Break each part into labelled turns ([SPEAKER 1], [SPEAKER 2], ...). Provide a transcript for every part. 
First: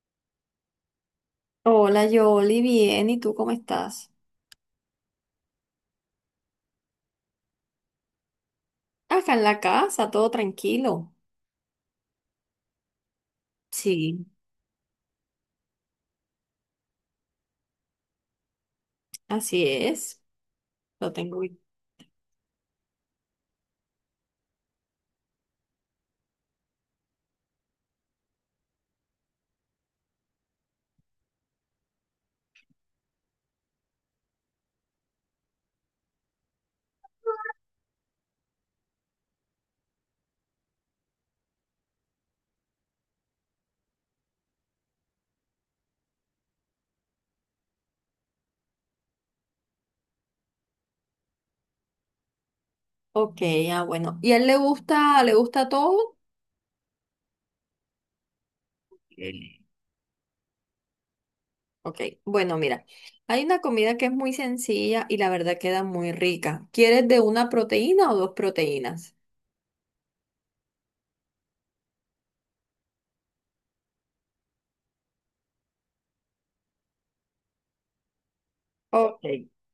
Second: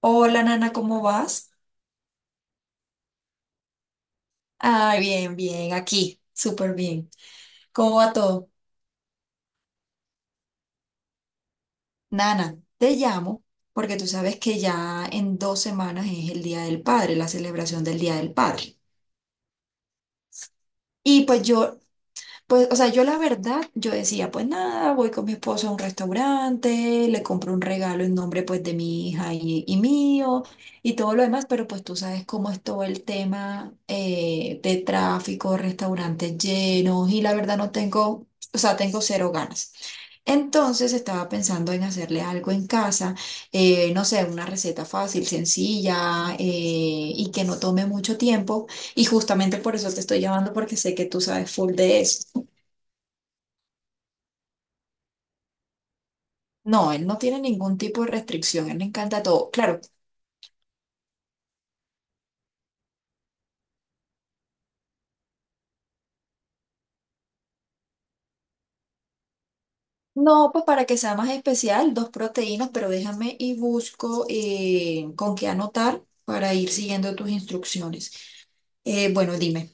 [SPEAKER 1] Hola Nana, ¿cómo vas?
[SPEAKER 2] Hola, Yoli, bien, ¿y tú cómo estás?
[SPEAKER 1] Ay, bien, bien, aquí, súper bien. ¿Cómo va todo?
[SPEAKER 2] Acá en la casa, todo tranquilo.
[SPEAKER 1] Nana, te llamo porque tú
[SPEAKER 2] Sí.
[SPEAKER 1] sabes que ya en 2 semanas es el Día del Padre, la celebración del Día del Padre.
[SPEAKER 2] Así es, lo
[SPEAKER 1] Y
[SPEAKER 2] tengo
[SPEAKER 1] pues
[SPEAKER 2] bien.
[SPEAKER 1] yo Pues, o sea, yo la verdad, yo decía, pues nada, voy con mi esposo a un restaurante, le compro un regalo en nombre pues de mi hija y mío y todo lo demás, pero pues tú sabes cómo es todo el tema de tráfico, restaurantes llenos y la verdad no tengo, o sea, tengo cero ganas. Entonces estaba pensando en hacerle algo en casa, no sé, una receta fácil, sencilla y que no tome mucho tiempo. Y justamente por eso te estoy llamando porque sé que tú sabes full de eso.
[SPEAKER 2] Ok, bueno. ¿Y a él le gusta todo?
[SPEAKER 1] No, él no tiene ningún tipo de restricción, él le encanta todo.
[SPEAKER 2] Eh,
[SPEAKER 1] Claro,
[SPEAKER 2] Ok, bueno, mira, hay una comida que es muy sencilla y la verdad queda muy rica. ¿Quieres de una proteína o dos proteínas?
[SPEAKER 1] no, pues para que sea más especial, dos proteínas, pero déjame y busco con qué anotar para ir siguiendo tus instrucciones.
[SPEAKER 2] Ok.
[SPEAKER 1] Bueno, dime.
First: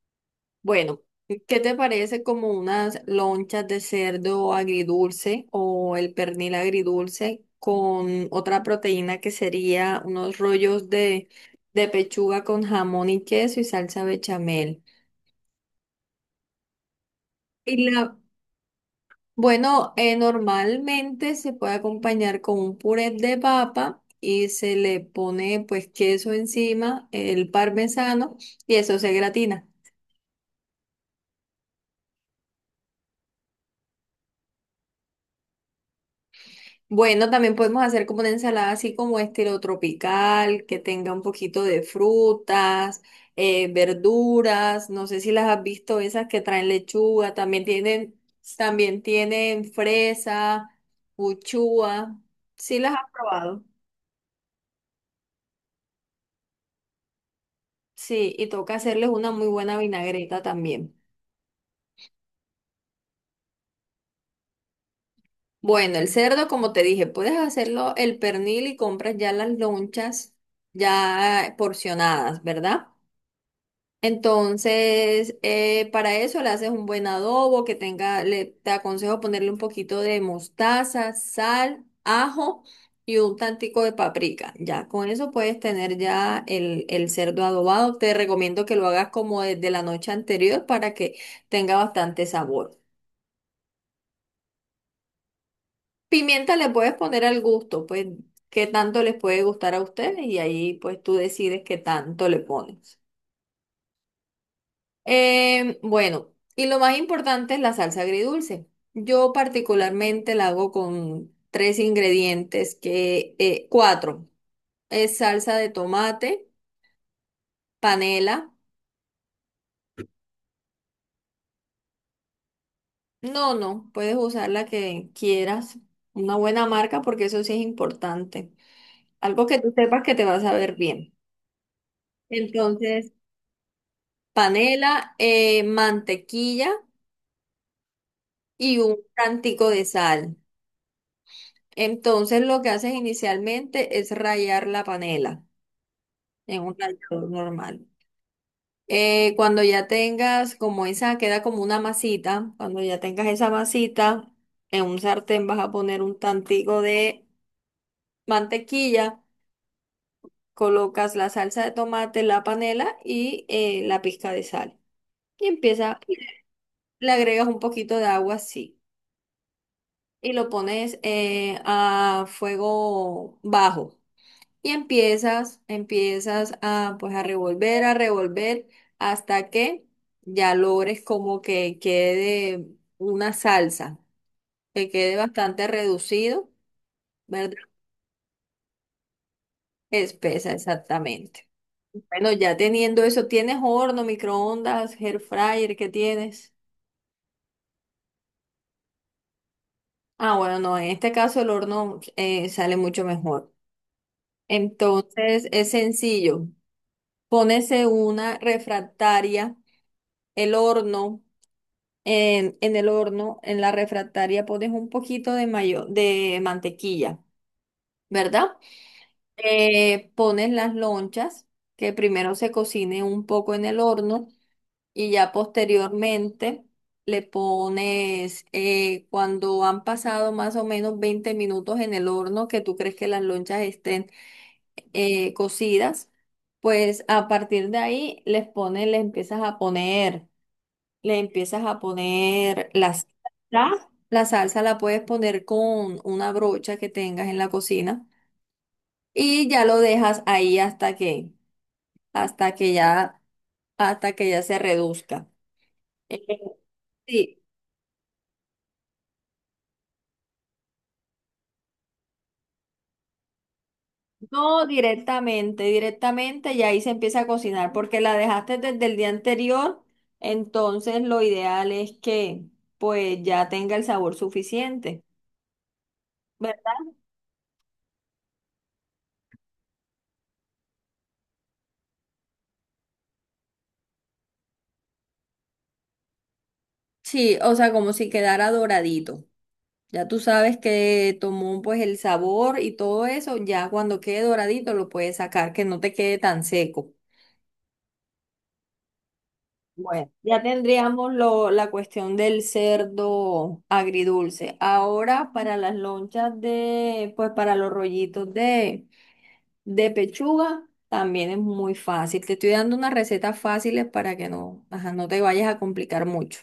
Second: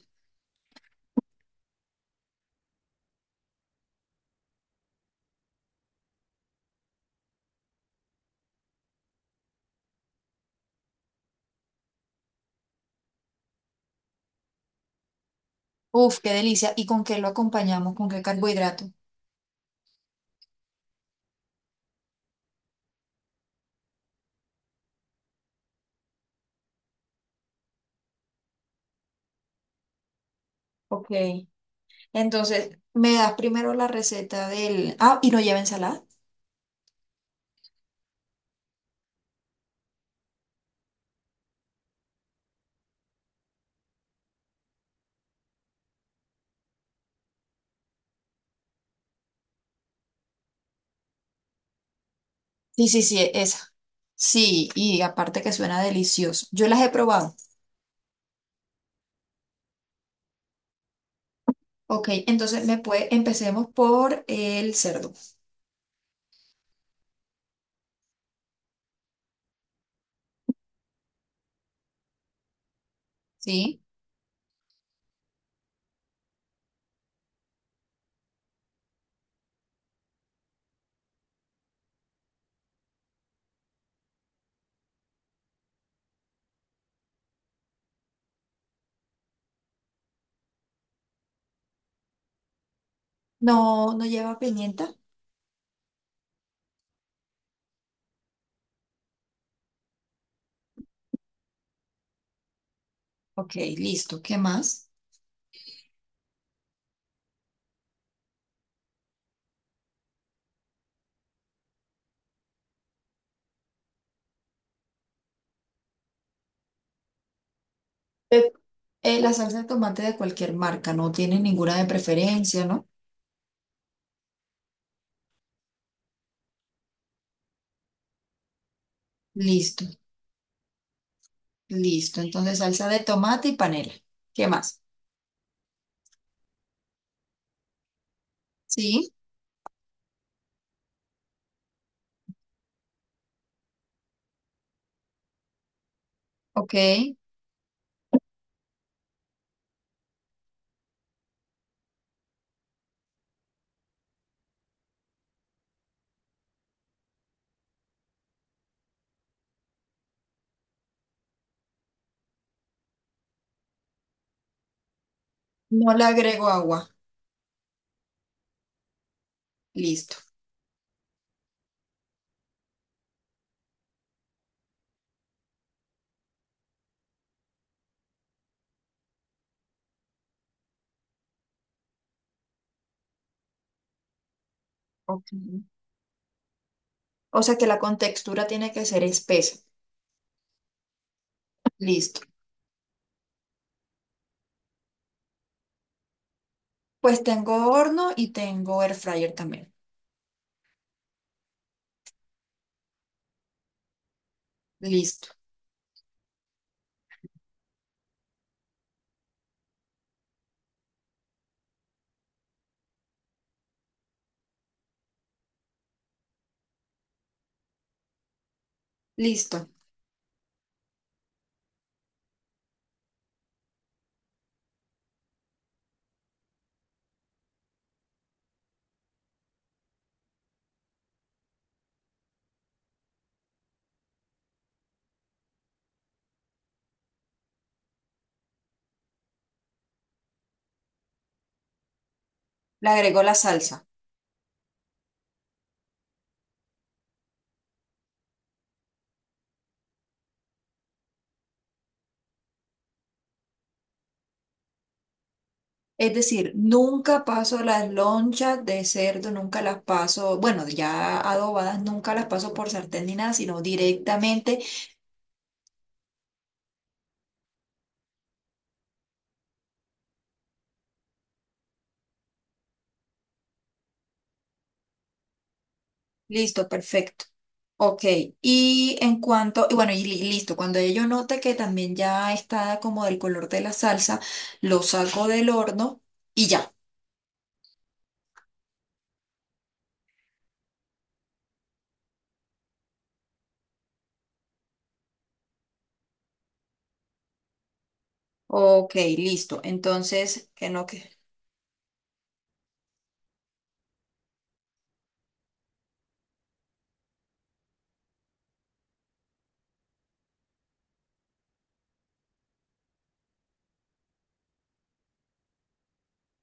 [SPEAKER 2] Bueno, ¿qué te parece como unas lonchas de cerdo agridulce o el pernil agridulce con otra proteína que sería unos rollos de pechuga con jamón y queso y salsa bechamel?
[SPEAKER 1] Uf, qué delicia. ¿Y con qué lo
[SPEAKER 2] Y
[SPEAKER 1] acompañamos? ¿Con
[SPEAKER 2] la,
[SPEAKER 1] qué carbohidrato?
[SPEAKER 2] bueno, normalmente se puede acompañar con un puré de papa y se le pone pues queso encima, el parmesano y eso se gratina.
[SPEAKER 1] Ok. Entonces, me das primero la receta del... Ah, ¿y no lleva ensalada?
[SPEAKER 2] Bueno, también podemos hacer como una ensalada así como estilo tropical, que tenga un poquito de frutas, verduras, no sé si las has visto, esas que traen lechuga, también tienen fresa, uchúa, sí
[SPEAKER 1] Sí,
[SPEAKER 2] las
[SPEAKER 1] sí,
[SPEAKER 2] has
[SPEAKER 1] sí,
[SPEAKER 2] probado,
[SPEAKER 1] esa. Sí, y aparte que suena delicioso. Yo las he probado.
[SPEAKER 2] sí, y toca hacerles una muy buena vinagreta también.
[SPEAKER 1] Ok, entonces me puede... empecemos por el cerdo.
[SPEAKER 2] Bueno, el cerdo, como te dije, puedes hacerlo el pernil y compras ya las lonchas ya porcionadas, ¿verdad?
[SPEAKER 1] Sí.
[SPEAKER 2] Entonces, para eso le haces un buen adobo que tenga, le, te aconsejo ponerle un poquito de mostaza, sal, ajo y un tantico de paprika. Ya con eso puedes tener ya el cerdo adobado. Te recomiendo que lo hagas como desde la noche anterior para que tenga bastante sabor.
[SPEAKER 1] No, no lleva pimienta.
[SPEAKER 2] Pimienta le puedes poner al gusto, pues qué tanto les puede gustar a ustedes y ahí pues tú decides qué tanto le pones.
[SPEAKER 1] Ok, listo. ¿Qué más?
[SPEAKER 2] Bueno, y lo más importante es la salsa agridulce. Yo particularmente la hago con tres ingredientes que, cuatro. Es salsa de tomate, panela.
[SPEAKER 1] Eh, la salsa de tomate de cualquier marca, no tiene ninguna de preferencia, ¿no?
[SPEAKER 2] No, no, puedes usar la que quieras. Una buena marca porque eso sí es importante. Algo que tú
[SPEAKER 1] Listo,
[SPEAKER 2] sepas que te va a saber bien.
[SPEAKER 1] listo. Entonces, salsa de
[SPEAKER 2] Entonces,
[SPEAKER 1] tomate y panela. ¿Qué más?
[SPEAKER 2] panela, mantequilla y un
[SPEAKER 1] Sí,
[SPEAKER 2] tantico de sal. Entonces, lo que haces inicialmente es rallar la panela en un
[SPEAKER 1] ok.
[SPEAKER 2] tallador normal. Cuando ya tengas como esa, queda como una masita, cuando ya tengas esa masita, en un sartén vas a poner un tantico de mantequilla, colocas la salsa de tomate, la panela y la pizca de sal. Y
[SPEAKER 1] No
[SPEAKER 2] empieza,
[SPEAKER 1] le agrego agua.
[SPEAKER 2] le agregas un poquito de agua así.
[SPEAKER 1] Listo.
[SPEAKER 2] Y lo pones a fuego bajo. Y empiezas a pues a a revolver hasta que ya logres como que quede una salsa, que quede
[SPEAKER 1] Ok.
[SPEAKER 2] bastante reducido,
[SPEAKER 1] O sea
[SPEAKER 2] ¿verdad?
[SPEAKER 1] que la contextura tiene que ser espesa.
[SPEAKER 2] Espesa exactamente.
[SPEAKER 1] Listo.
[SPEAKER 2] Bueno, ya teniendo eso, ¿tienes horno, microondas, air fryer? ¿Qué tienes?
[SPEAKER 1] Pues tengo horno y tengo air fryer también.
[SPEAKER 2] Ah, bueno, no, en este caso el horno sale mucho mejor.
[SPEAKER 1] Listo,
[SPEAKER 2] Entonces es sencillo. Pónese una refractaria, el horno. En el horno, en la refractaria, pones un poquito de mayo, de mantequilla, ¿verdad?
[SPEAKER 1] listo.
[SPEAKER 2] Pones las lonchas, que primero se cocine un poco en el horno y ya posteriormente le pones, cuando han pasado más o menos 20 minutos en el horno, que tú crees que las lonchas estén cocidas, pues a partir de ahí les pones, le empiezas a poner. Le empiezas a poner
[SPEAKER 1] Le
[SPEAKER 2] la
[SPEAKER 1] agrego la salsa.
[SPEAKER 2] salsa. La salsa la puedes poner con una brocha que tengas en la cocina y ya lo dejas ahí hasta que ya, hasta que ya se reduzca.
[SPEAKER 1] Es
[SPEAKER 2] Eh,
[SPEAKER 1] decir, nunca
[SPEAKER 2] Sí,
[SPEAKER 1] paso las lonchas de cerdo, nunca las paso, bueno, ya adobadas, nunca las paso por sartén ni nada, sino directamente,
[SPEAKER 2] no directamente, directamente y ahí se empieza a cocinar porque la dejaste desde el día anterior, entonces lo ideal es que pues ya tenga el sabor suficiente,
[SPEAKER 1] listo,
[SPEAKER 2] ¿verdad?
[SPEAKER 1] perfecto. Ok, y en cuanto, y bueno, y listo, cuando yo note que también ya está como del color de la salsa, lo saco del horno y ya.
[SPEAKER 2] Sí, o sea, como si quedara doradito. Ya tú sabes que tomó pues el sabor y todo eso, ya cuando quede doradito lo puedes sacar, que no te quede tan seco.
[SPEAKER 1] Ok, listo.
[SPEAKER 2] Bueno, ya
[SPEAKER 1] Entonces,
[SPEAKER 2] tendríamos
[SPEAKER 1] que...
[SPEAKER 2] la cuestión del cerdo agridulce. Ahora para las lonchas de, pues para los rollitos de pechuga, también es muy fácil. Te estoy dando unas recetas fáciles para que no, ajá, no te vayas a complicar mucho.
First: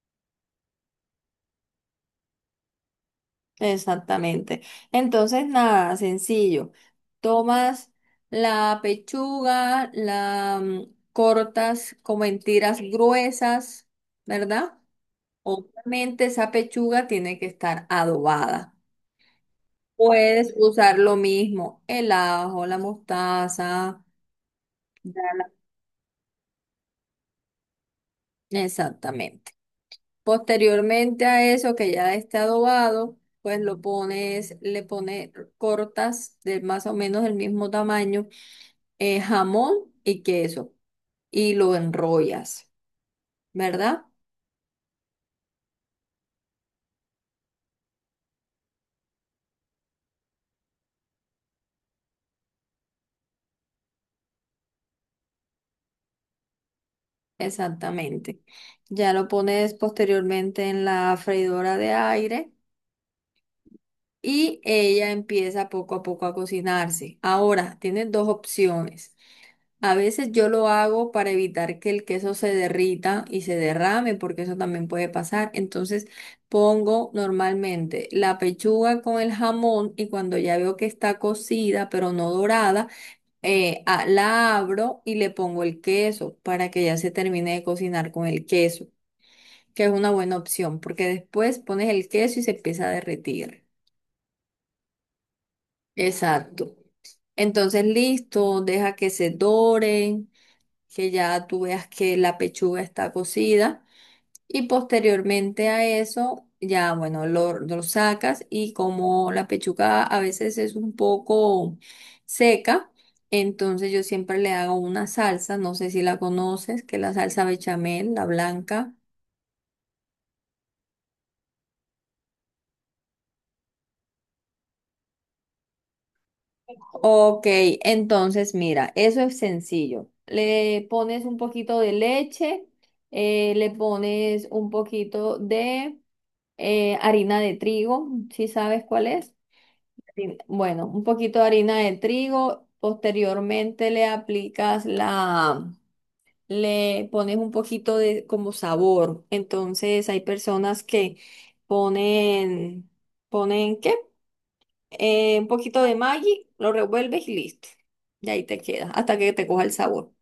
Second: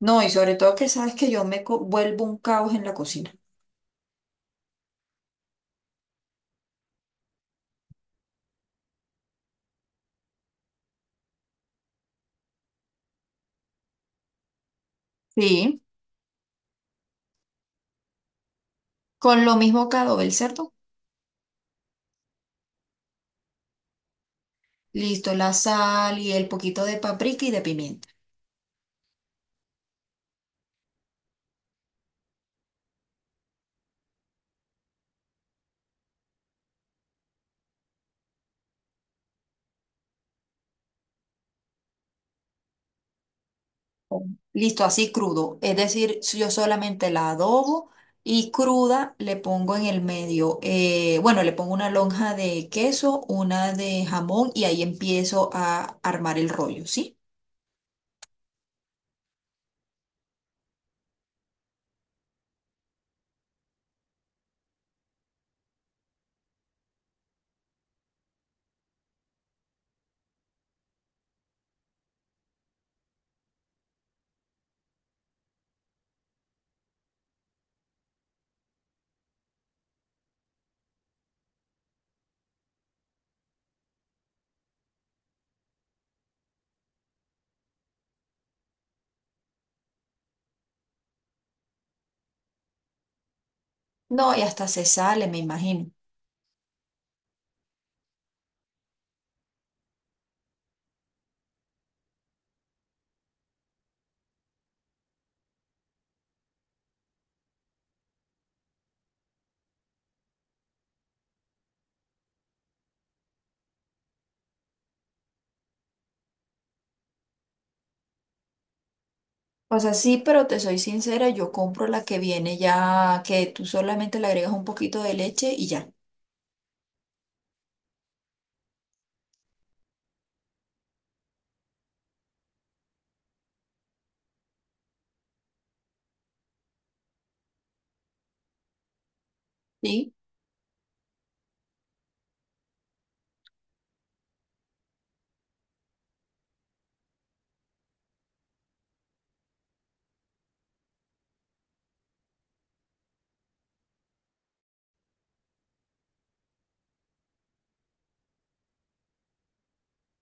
[SPEAKER 1] No, y sobre todo que sabes que yo me vuelvo un caos en la cocina.
[SPEAKER 2] Exactamente. Entonces, nada, sencillo. Tomas la pechuga, cortas como en tiras gruesas, ¿verdad?
[SPEAKER 1] Sí.
[SPEAKER 2] Obviamente esa pechuga tiene que estar adobada.
[SPEAKER 1] Con lo mismo que adobé el
[SPEAKER 2] Puedes
[SPEAKER 1] cerdo.
[SPEAKER 2] usar lo mismo, el ajo, la mostaza. ya
[SPEAKER 1] Listo,
[SPEAKER 2] la-
[SPEAKER 1] la sal y el poquito de paprika y de pimienta.
[SPEAKER 2] Exactamente. Posteriormente a eso que ya esté adobado, pues lo pones, le pones, cortas de más o menos el mismo tamaño jamón y queso y lo enrollas, ¿verdad?
[SPEAKER 1] Listo, así crudo. Es decir, si yo solamente la adobo y cruda le pongo en el medio, bueno, le pongo una lonja de queso, una de jamón y ahí empiezo a armar el rollo, ¿sí?
[SPEAKER 2] Exactamente. Ya lo pones posteriormente en la freidora de aire y ella empieza poco a poco a cocinarse. Ahora, tienes dos opciones. A veces yo lo hago para evitar que el queso se derrita y se derrame, porque eso también puede pasar. Entonces pongo normalmente la pechuga con el jamón y cuando ya veo que está cocida, pero no dorada, la abro y le pongo el queso para que ya se termine de cocinar con el queso, que es una buena opción porque después pones el queso y se empieza a derretir.
[SPEAKER 1] No, y hasta se sale, me imagino.
[SPEAKER 2] Exacto. Entonces, listo, deja que se doren, que ya tú veas que la pechuga está cocida. Y posteriormente a eso, ya bueno, lo sacas y como la pechuga a veces es un poco seca, entonces yo siempre le hago una salsa, no sé si la conoces, que es la salsa bechamel, la blanca.
[SPEAKER 1] O sea, sí, pero te soy sincera, yo compro la que viene ya, que tú solamente le agregas un poquito de leche y ya.
[SPEAKER 2] Ok, entonces mira, eso es sencillo. Le pones un poquito de leche, le pones un poquito de harina de trigo, ¿si sabes cuál es?
[SPEAKER 1] ¿Sí?
[SPEAKER 2] Bueno, un poquito de harina de trigo. Posteriormente le aplicas le pones un poquito de como sabor. Entonces hay personas que ponen, ponen ¿qué? Un poquito de Maggi, lo revuelves y listo. Y ahí te queda, hasta que te coja el sabor.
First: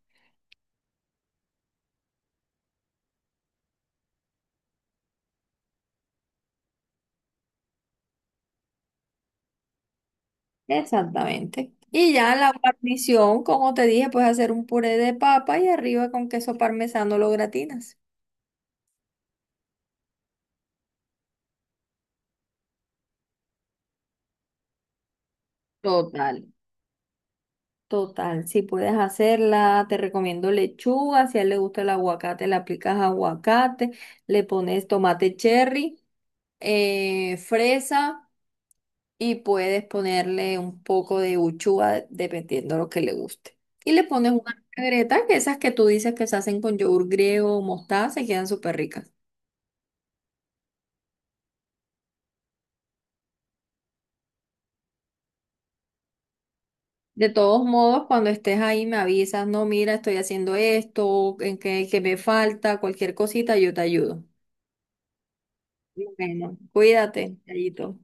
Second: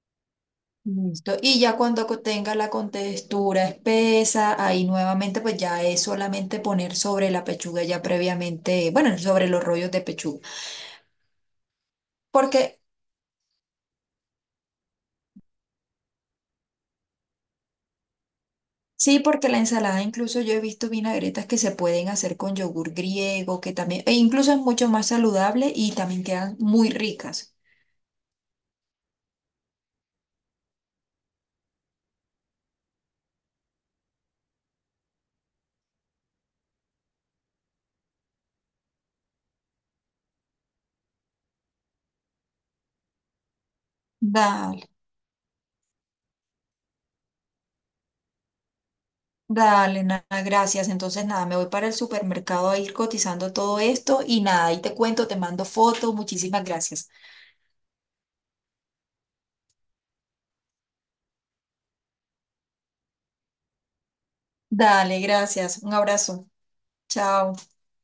[SPEAKER 1] Listo. Y ya cuando tenga la contextura espesa, ahí nuevamente pues ya es solamente poner sobre la pechuga ya previamente, bueno, sobre los rollos de pechuga.
[SPEAKER 2] Exactamente. Y ya la
[SPEAKER 1] Porque
[SPEAKER 2] guarnición, como te dije, puedes hacer un puré de papa y arriba con queso parmesano lo gratinas.
[SPEAKER 1] sí, porque la ensalada incluso yo he visto vinagretas que se pueden hacer con yogur griego, que también, e incluso es mucho más saludable y también
[SPEAKER 2] Total.
[SPEAKER 1] quedan muy ricas.
[SPEAKER 2] Total, si puedes hacerla, te recomiendo lechuga, si a él le gusta el aguacate, le aplicas aguacate, le pones tomate cherry, fresa y puedes ponerle un poco de uchuva dependiendo lo que le guste. Y le pones una
[SPEAKER 1] Dale,
[SPEAKER 2] vinagreta, que esas que tú dices que se hacen con yogur griego o mostaza, se quedan súper ricas.
[SPEAKER 1] dale, nada, gracias. Entonces nada, me voy para el supermercado a ir cotizando todo esto y nada, ahí te cuento, te mando fotos, muchísimas gracias.
[SPEAKER 2] De todos modos, cuando estés ahí me avisas, no, mira, estoy haciendo esto, en qué, qué me falta, cualquier cosita, yo te ayudo.
[SPEAKER 1] Dale, gracias. Un abrazo.
[SPEAKER 2] Bueno, cuídate,
[SPEAKER 1] Chao.
[SPEAKER 2] Yayito.